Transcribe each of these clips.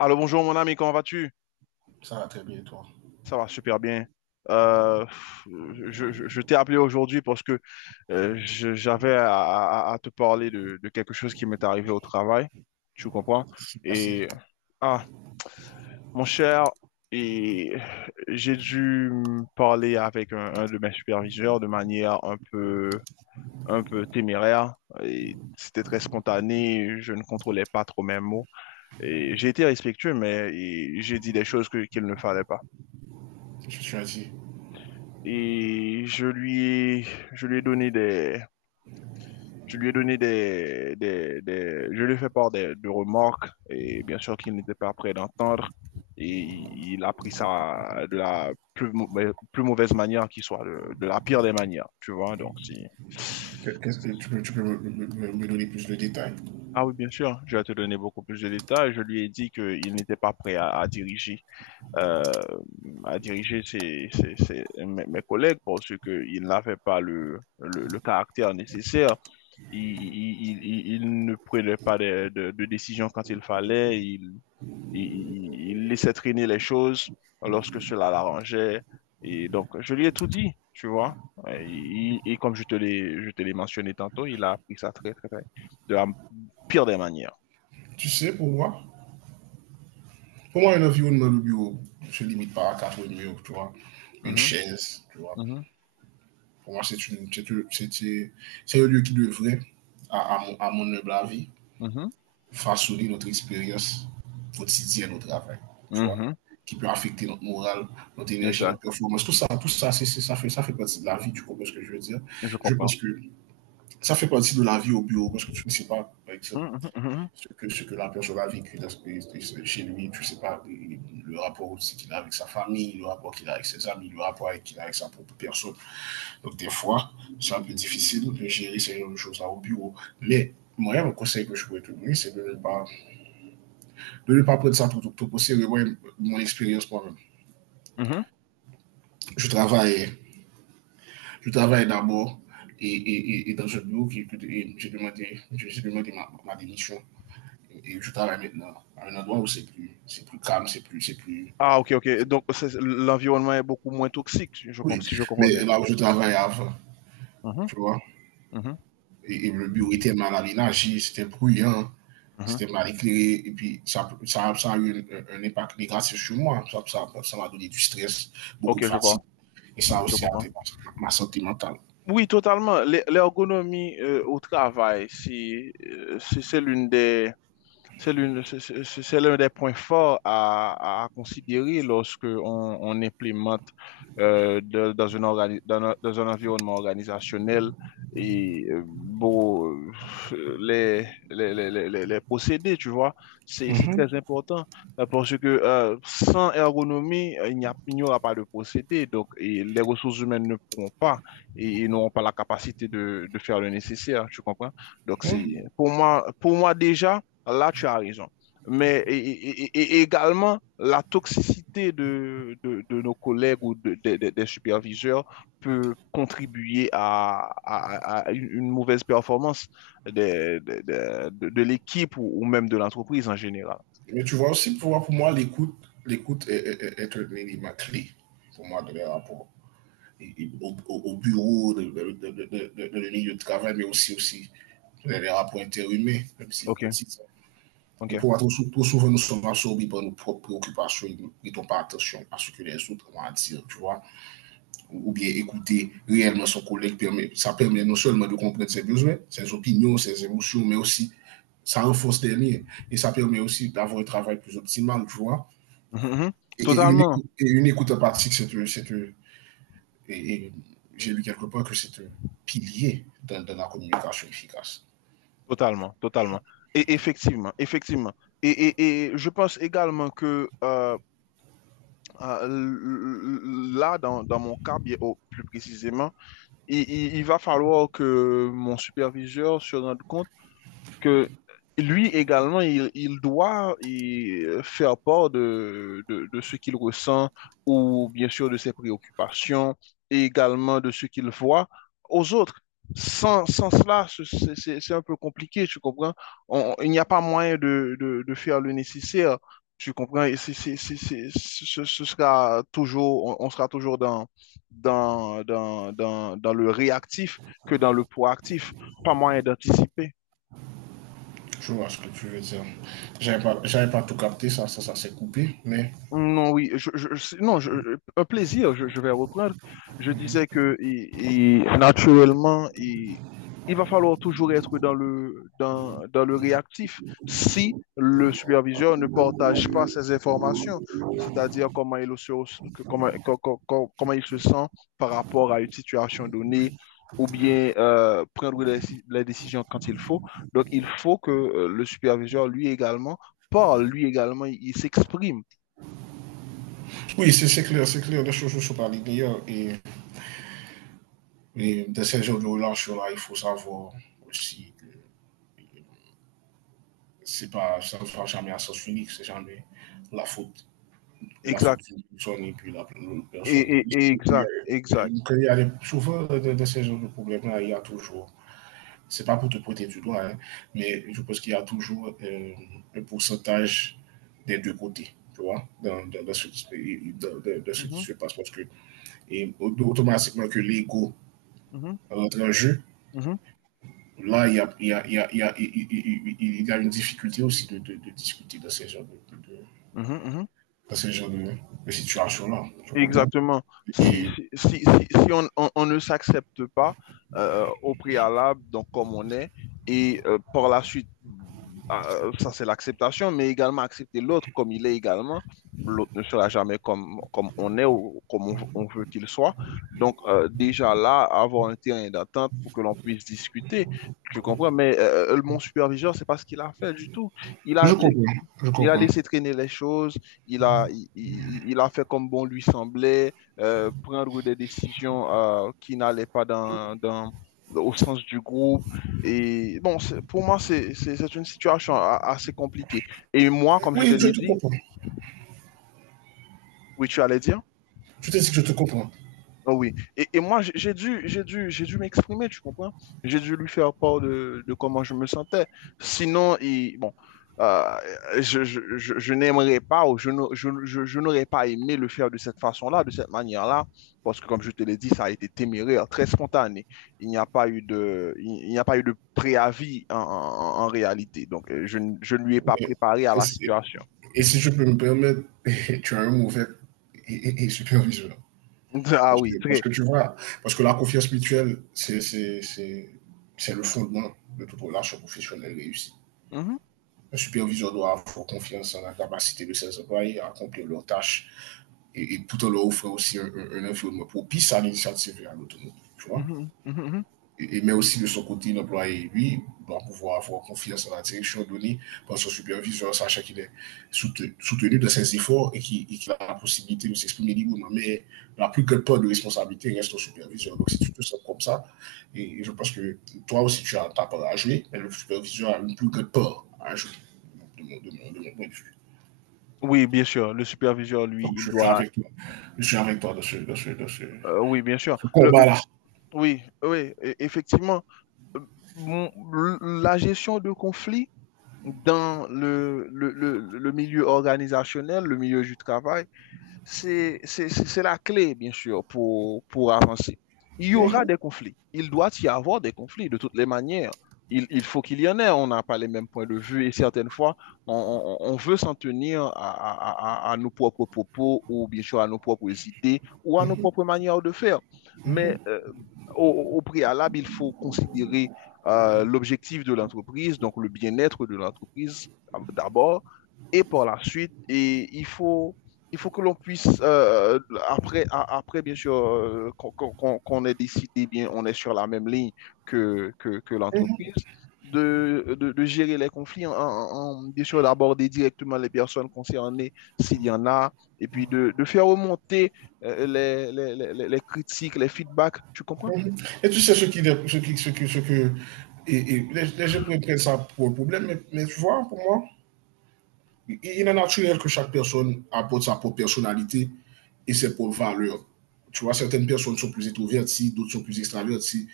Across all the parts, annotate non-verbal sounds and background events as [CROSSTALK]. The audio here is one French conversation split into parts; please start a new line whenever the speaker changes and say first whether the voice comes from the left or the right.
left: Alors bonjour mon ami, comment vas-tu?
right: Ça va très bien, et toi.
left: Ça va super bien. Euh, je t'ai appelé aujourd'hui parce que j'avais à te parler de quelque chose qui m'est arrivé au travail, tu comprends?
right: Merci.
left: Et ah, mon cher, et j'ai dû me parler avec un de mes superviseurs de manière un peu téméraire et c'était très spontané, je ne contrôlais pas trop mes mots et j'ai été respectueux mais et j'ai dit des choses que qu'il ne fallait pas.
right: Je suis assis.
left: Et je lui ai donné des, je lui ai donné je lui ai fait part de remarques et bien sûr qu'il n'était pas prêt d'entendre et il a pris ça de la plus mauvaise manière qui soit, de la pire des manières, tu vois, donc si...
right: Qu'est-ce que tu peux me donner plus de détails.
left: Ah oui, bien sûr, je vais te donner beaucoup plus de détails. Je lui ai dit qu'il n'était pas prêt euh, à diriger mes, mes collègues parce qu'il n'avait pas le caractère nécessaire. Il, il, il, il- Ne prenait pas de décision quand il fallait. Il, il- laissait traîner les choses lorsque cela l'arrangeait. Et donc, je lui ai tout dit, tu vois. Et, et comme je je te l'ai mentionné tantôt, il a appris ça très, de la pire des manières.
right: Tu sais, pour moi, un environnement de bureau se limite pas à quatre murs, tu vois, une
left: Mhm.
right: chaise, tu vois.
left: mhm,
right: Pour moi, c'est une, c'est une- c'est un lieu qui devrait, à mon humble avis,
left: mhm,
right: façonner notre expérience quotidienne au travail, tu vois,
left: mhm.
right: qui peut affecter notre morale, notre énergie,
left: Exact,
right: notre performance, tout ça, ça fait partie de la vie, tu comprends ce que je veux dire?
left: je
right: Je pense
left: comprends.
right: que ça fait partie de la vie au bureau parce que tu ne sais pas, par exemple,
left: Mhm, mhm, mhm.
right: ce que la personne a vécu dans ce, chez lui, tu ne sais pas le rapport aussi qu'il a avec sa famille, le rapport qu'il a avec ses amis, le rapport qu'il a avec sa propre personne. Donc, des fois, c'est un peu difficile de gérer ces choses-là au bureau. Mais moi, le conseil que je pourrais te donner, c'est de ne pas prendre ça pour tout possible. Moi, mon expérience, moi-même,
left: Mhm.
right: je travaille, je travaille d'abord et dans un bureau, qui, et j'ai demandé, j'ai demandé ma démission. Et je travaille maintenant à un endroit où c'est plus calme, c'est plus, c'est plus,
left: Ah, ok, ok.
right: c'est-
left: Donc,
right: plus
left: c'est- l'environnement est beaucoup moins toxique,
right: oui.
left: si je comprends
right: Mais
left: bien.
right: là où je travaillais avant,
left: Mhm,
right: tu vois,
left: mhm,
right: et le bureau était mal aménagé, c'était bruyant,
left: mhm.
right: c'était mal éclairé, et puis ça a eu un impact négatif sur moi. Ça m'a donné du stress, beaucoup de
left: Ok, je
right: fatigue,
left: vois,
right: et ça a
left: je
right: aussi a atteint
left: comprends.
right: ma santé mentale.
left: Oui, totalement. L'ergonomie au travail, si, si c'est l'une des, c'est l'une, c'est l'un des points forts à considérer lorsque on implémente dans une un dans un environnement organisationnel et bon, euh, les, les procédés, tu vois, c'est
right: Mhm,
left: très important parce que sans ergonomie, il n'y a, il n'y aura pas de procédé. Donc, et les ressources humaines ne pourront pas et, et n'auront pas la capacité de faire le nécessaire, tu comprends? Donc,
right: mhm.
left: c'est pour moi déjà. Là, tu as raison. Mais et également, la toxicité de nos collègues ou des superviseurs peut contribuer à, à une mauvaise performance de l'équipe ou même de l'entreprise en général.
right: Mais tu vois aussi, pour moi, l'écoute, l'écoute est un élément clé pour moi de les rapports au, au bureau, de lieu de travail, mais aussi, aussi les rapports interhumains, même si vous
left: OK,
right: continuez. Et
left: OK.
right: pour
left: [LAUGHS]
right: trop, trop souvent, nous sommes absorbés par nos propres préoccupations et nous ne prêtons pas attention à ce que les autres vont dire, tu vois. Ou bien écouter réellement son collègue, permet, ça permet non seulement de comprendre ses besoins, ses opinions, ses émotions, mais aussi ça renforce les liens et ça permet aussi d'avoir un travail plus optimal, tu vois.
left: Mhm, mhm. Totalement.
right: Et une écoute empathique, c'est et j'ai lu quelque part que c'est un pilier dans, dans la communication efficace.
left: Totalement, totalement. Et effectivement, effectivement. Et je pense également que là, dans mon cas, bien, oh, plus précisément, il va falloir que mon superviseur se rende compte que lui également, il, faire part de ce qu'il ressent ou bien sûr de ses préoccupations et également de ce qu'il voit aux autres. Sans cela, c'est un peu compliqué, tu comprends? On- il n'y a pas moyen de faire le nécessaire, tu comprends? Et ce sera toujours, on sera toujours dans le réactif que dans le proactif, pas moyen d'anticiper.
right: Je vois ce que tu veux dire. J'avais pas tout capté, ça s'est coupé. Mais
left: Non, oui, non, je- un plaisir, je vais reprendre. Je disais que et naturellement, et, il va falloir toujours être dans le, dans le réactif si le superviseur ne partage pas ces informations, c'est-à-dire comment il se, que- comment, co- co- co- comment il se sent par rapport à une situation donnée ou bien prendre les décisions quand il faut. Donc, il faut que le superviseur, lui également, parle, lui également, il s'exprime.
right: oui, c'est clair, c'est clair, les choses ne sont pas linéaires. Et dans ces jeux de relation-là, il faut savoir aussi que c'est pas, ça ne va jamais à sens unique, c'est jamais la faute la faute
left: Exact.
right: d'une personne et puis la
left: Et,
right: personne.
left: et- et
right: Il y
left: exact,
right: a-
left: exact.
right: Quand des- souvent dans ces genres de problèmes-là, il y a toujours c'est pas pour te pointer du doigt, hein, mais je pense qu'il y a toujours un pourcentage des deux côtés, tu vois, dans ce qui
left: Mhm,
right: se passe. Parce que et, automatiquement que l'ego
left: mhm,
right: rentre en jeu,
left: mhm,
right: là, il y a, il y a- il y a- il y a- il- y a une difficulté aussi de discuter dans ces genres de
left: mhm, mhm.
right: dans ces genres de situations-là. Je comprends.
left: Exactement.
right: Et,
left: Si on, on ne s'accepte pas au préalable, donc comme on est, et par la suite, ça c'est l'acceptation, mais également accepter l'autre comme il est également. L'autre ne sera jamais comme, comme on est ou comme on veut qu'il soit. Donc déjà là, avoir un terrain d'attente pour que l'on puisse discuter. Je comprends, mais mon superviseur, c'est pas ce qu'il a fait du tout. Il
right: je
left: a
right: comprends. Je
left: il a
right: comprends.
left: laissé traîner les choses, il a fait comme bon lui semblait, prendre des décisions qui n'allaient pas au sens du groupe. Et bon, pour moi, c'est une situation assez compliquée. Et moi, comme je te
right: Oui, je
left: l'ai
right: te
left: dit,
right: comprends.
left: oui, tu allais dire.
right: Je te dis que je te comprends.
left: Ah oui. Et moi, j'ai dû m'exprimer, tu comprends? J'ai dû lui faire part de comment je me sentais. Sinon, il, bon, euh, je n'aimerais pas ou je n'aurais pas aimé le faire de cette façon-là, de cette manière-là, parce que comme je te l'ai dit, ça a été téméraire, très spontané. Il n'y a pas eu de, il n'y a pas eu de préavis en réalité. Donc, je ne lui ai pas
right: Oui.
left: préparé à la
right: Et
left: situation.
right: Et si je peux me permettre, [LAUGHS] tu as un mauvais et superviseur.
left: [LAUGHS] Ah oui,
right: Parce
left: très.
right: que tu vois, parce que la confiance mutuelle, c'est le fondement de toute relation professionnelle réussie.
left: Mhm,
right: Un superviseur doit avoir confiance en la capacité de ses employés à accomplir leurs tâches et tout en leur offrant aussi un environnement propice à l'initiative et à l'autonomie. Tu vois?
left: mhm, mhm, mhm.
right: Et mais aussi de son côté, l'employé, lui, doit pouvoir avoir confiance en la direction donnée par son superviseur, sachant qu'il est soutenu dans ses efforts et qu'il et a la possibilité de s'exprimer librement. Mais la plus grande part de responsabilité reste au superviseur. Donc, si tu te sens comme ça, et je pense que toi aussi, tu as ta part à jouer, mais le superviseur a une plus grande part à jouer, de mon point de vue.
left: Oui, bien sûr, le superviseur, lui,
right: Donc,
left: il
right: je suis
left: doit...
right: avec toi. Je suis avec toi
left: oui, bien
right: dans
left: sûr.
right: ce combat-là.
left: Oui, oui, effectivement. Euh, La gestion de conflits dans le milieu organisationnel, le milieu du travail, c'est la clé, bien sûr, pour avancer. Il y aura des conflits. Il doit y avoir des conflits de toutes les manières. Il faut qu'il y en ait. On n'a pas les mêmes points de vue et certaines fois, on, on veut s'en tenir à, à nos propres propos ou bien sûr à nos propres idées ou à nos propres manières de faire. Mais au, au préalable, il faut considérer l'objectif de l'entreprise, donc le bien-être de l'entreprise d'abord et par la suite. Et il faut que l'on puisse, après, après, bien sûr, qu'on ait décidé, bien, on est sur la même ligne que l'entreprise, de gérer les conflits, bien sûr, d'aborder directement les personnes concernées, s'il y en a, et puis de faire remonter les critiques, les feedbacks, tu comprends?
right: Et tu sais ce qui, ce qui, ce qui, ce que, et les gens pourraient prendre ça pour le problème, mais tu vois, pour moi, il est naturel que chaque personne apporte sa propre personnalité et ses propres valeurs. Tu vois, certaines personnes sont plus introverties, d'autres sont plus extraverties,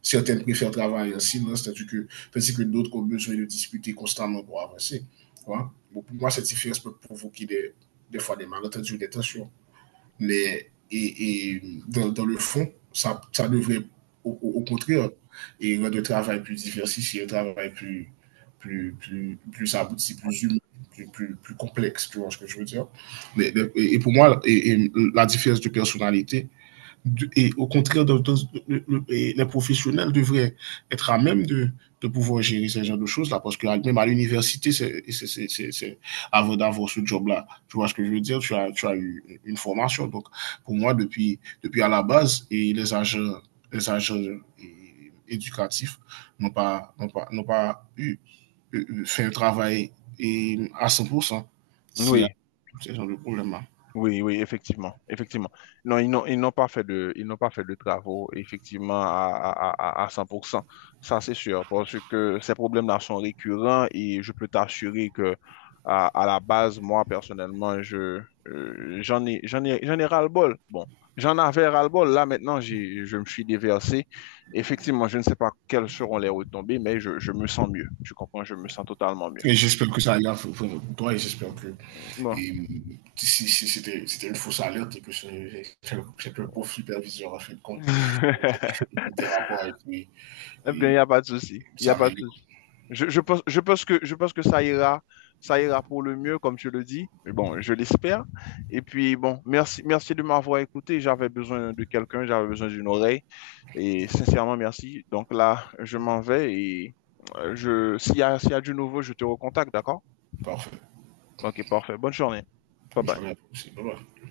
right: certaines préfèrent travailler en silence, tandis que d'autres ont besoin de discuter constamment pour avancer. Tu vois. Bon, pour moi, cette différence peut provoquer des fois des malentendus ou des tensions mais et dans, dans, le fond, ça devrait au, au, contraire et rendre le travail plus diversifié, un travail plus, plus, plus, plus abouti, plus humain. Plus, plus, plus, complexe, tu vois ce que je veux dire. Mais, et, pour moi, et la différence de personnalité, et au contraire, les professionnels devraient être à même de pouvoir gérer ce genre de choses-là, parce que même à l'université, avant d'avoir ce job-là, tu vois ce que je veux dire, tu as eu une formation. Donc, pour moi, depuis à la base, les agents éducatifs n'ont pas eu, fait un travail et à 100% s'il y a
left: Oui.
right: ce genre de problème-là.
left: Oui, oui, effectivement, effectivement. Non, ils n'ont pas fait de, ils n'ont pas fait de travaux, effectivement, à 100%. Ça, c'est sûr, parce que ces problèmes-là sont récurrents et je peux t'assurer que, à la base, moi, personnellement, j'en ai ras-le-bol. Bon, j'en avais ras-le-bol. Là, maintenant, j'ai, je me suis déversé. Effectivement, je ne sais pas quelles seront les retombées, mais je me sens mieux. Tu comprends? Je me sens totalement mieux.
right: Et j'espère que ça ira pour toi et j'espère que
left: Bon.
right: et si c'était c'était une fausse alerte et que ce- c'est le c'est que le pauvre superviseur, en fin de compte,
left: [LAUGHS]
right: était rapport et puis
left: Eh bien, il n'y
right: et
left: a pas de souci. Il n'y a
right: ça
left: pas de
right: améliore.
left: souci. Je pense que ça ira pour le mieux, comme tu le dis. Mais bon, je l'espère. Et puis, bon, merci, merci de m'avoir écouté. J'avais besoin de quelqu'un, j'avais besoin d'une oreille. Et sincèrement, merci. Donc là, je m'en vais et s'il y a du nouveau, je te recontacte, d'accord?
right: Parfait.
left: Ok, parfait. Bonne journée. Bye
right: Je
left: bye.
right: journée à tous. Bye bye.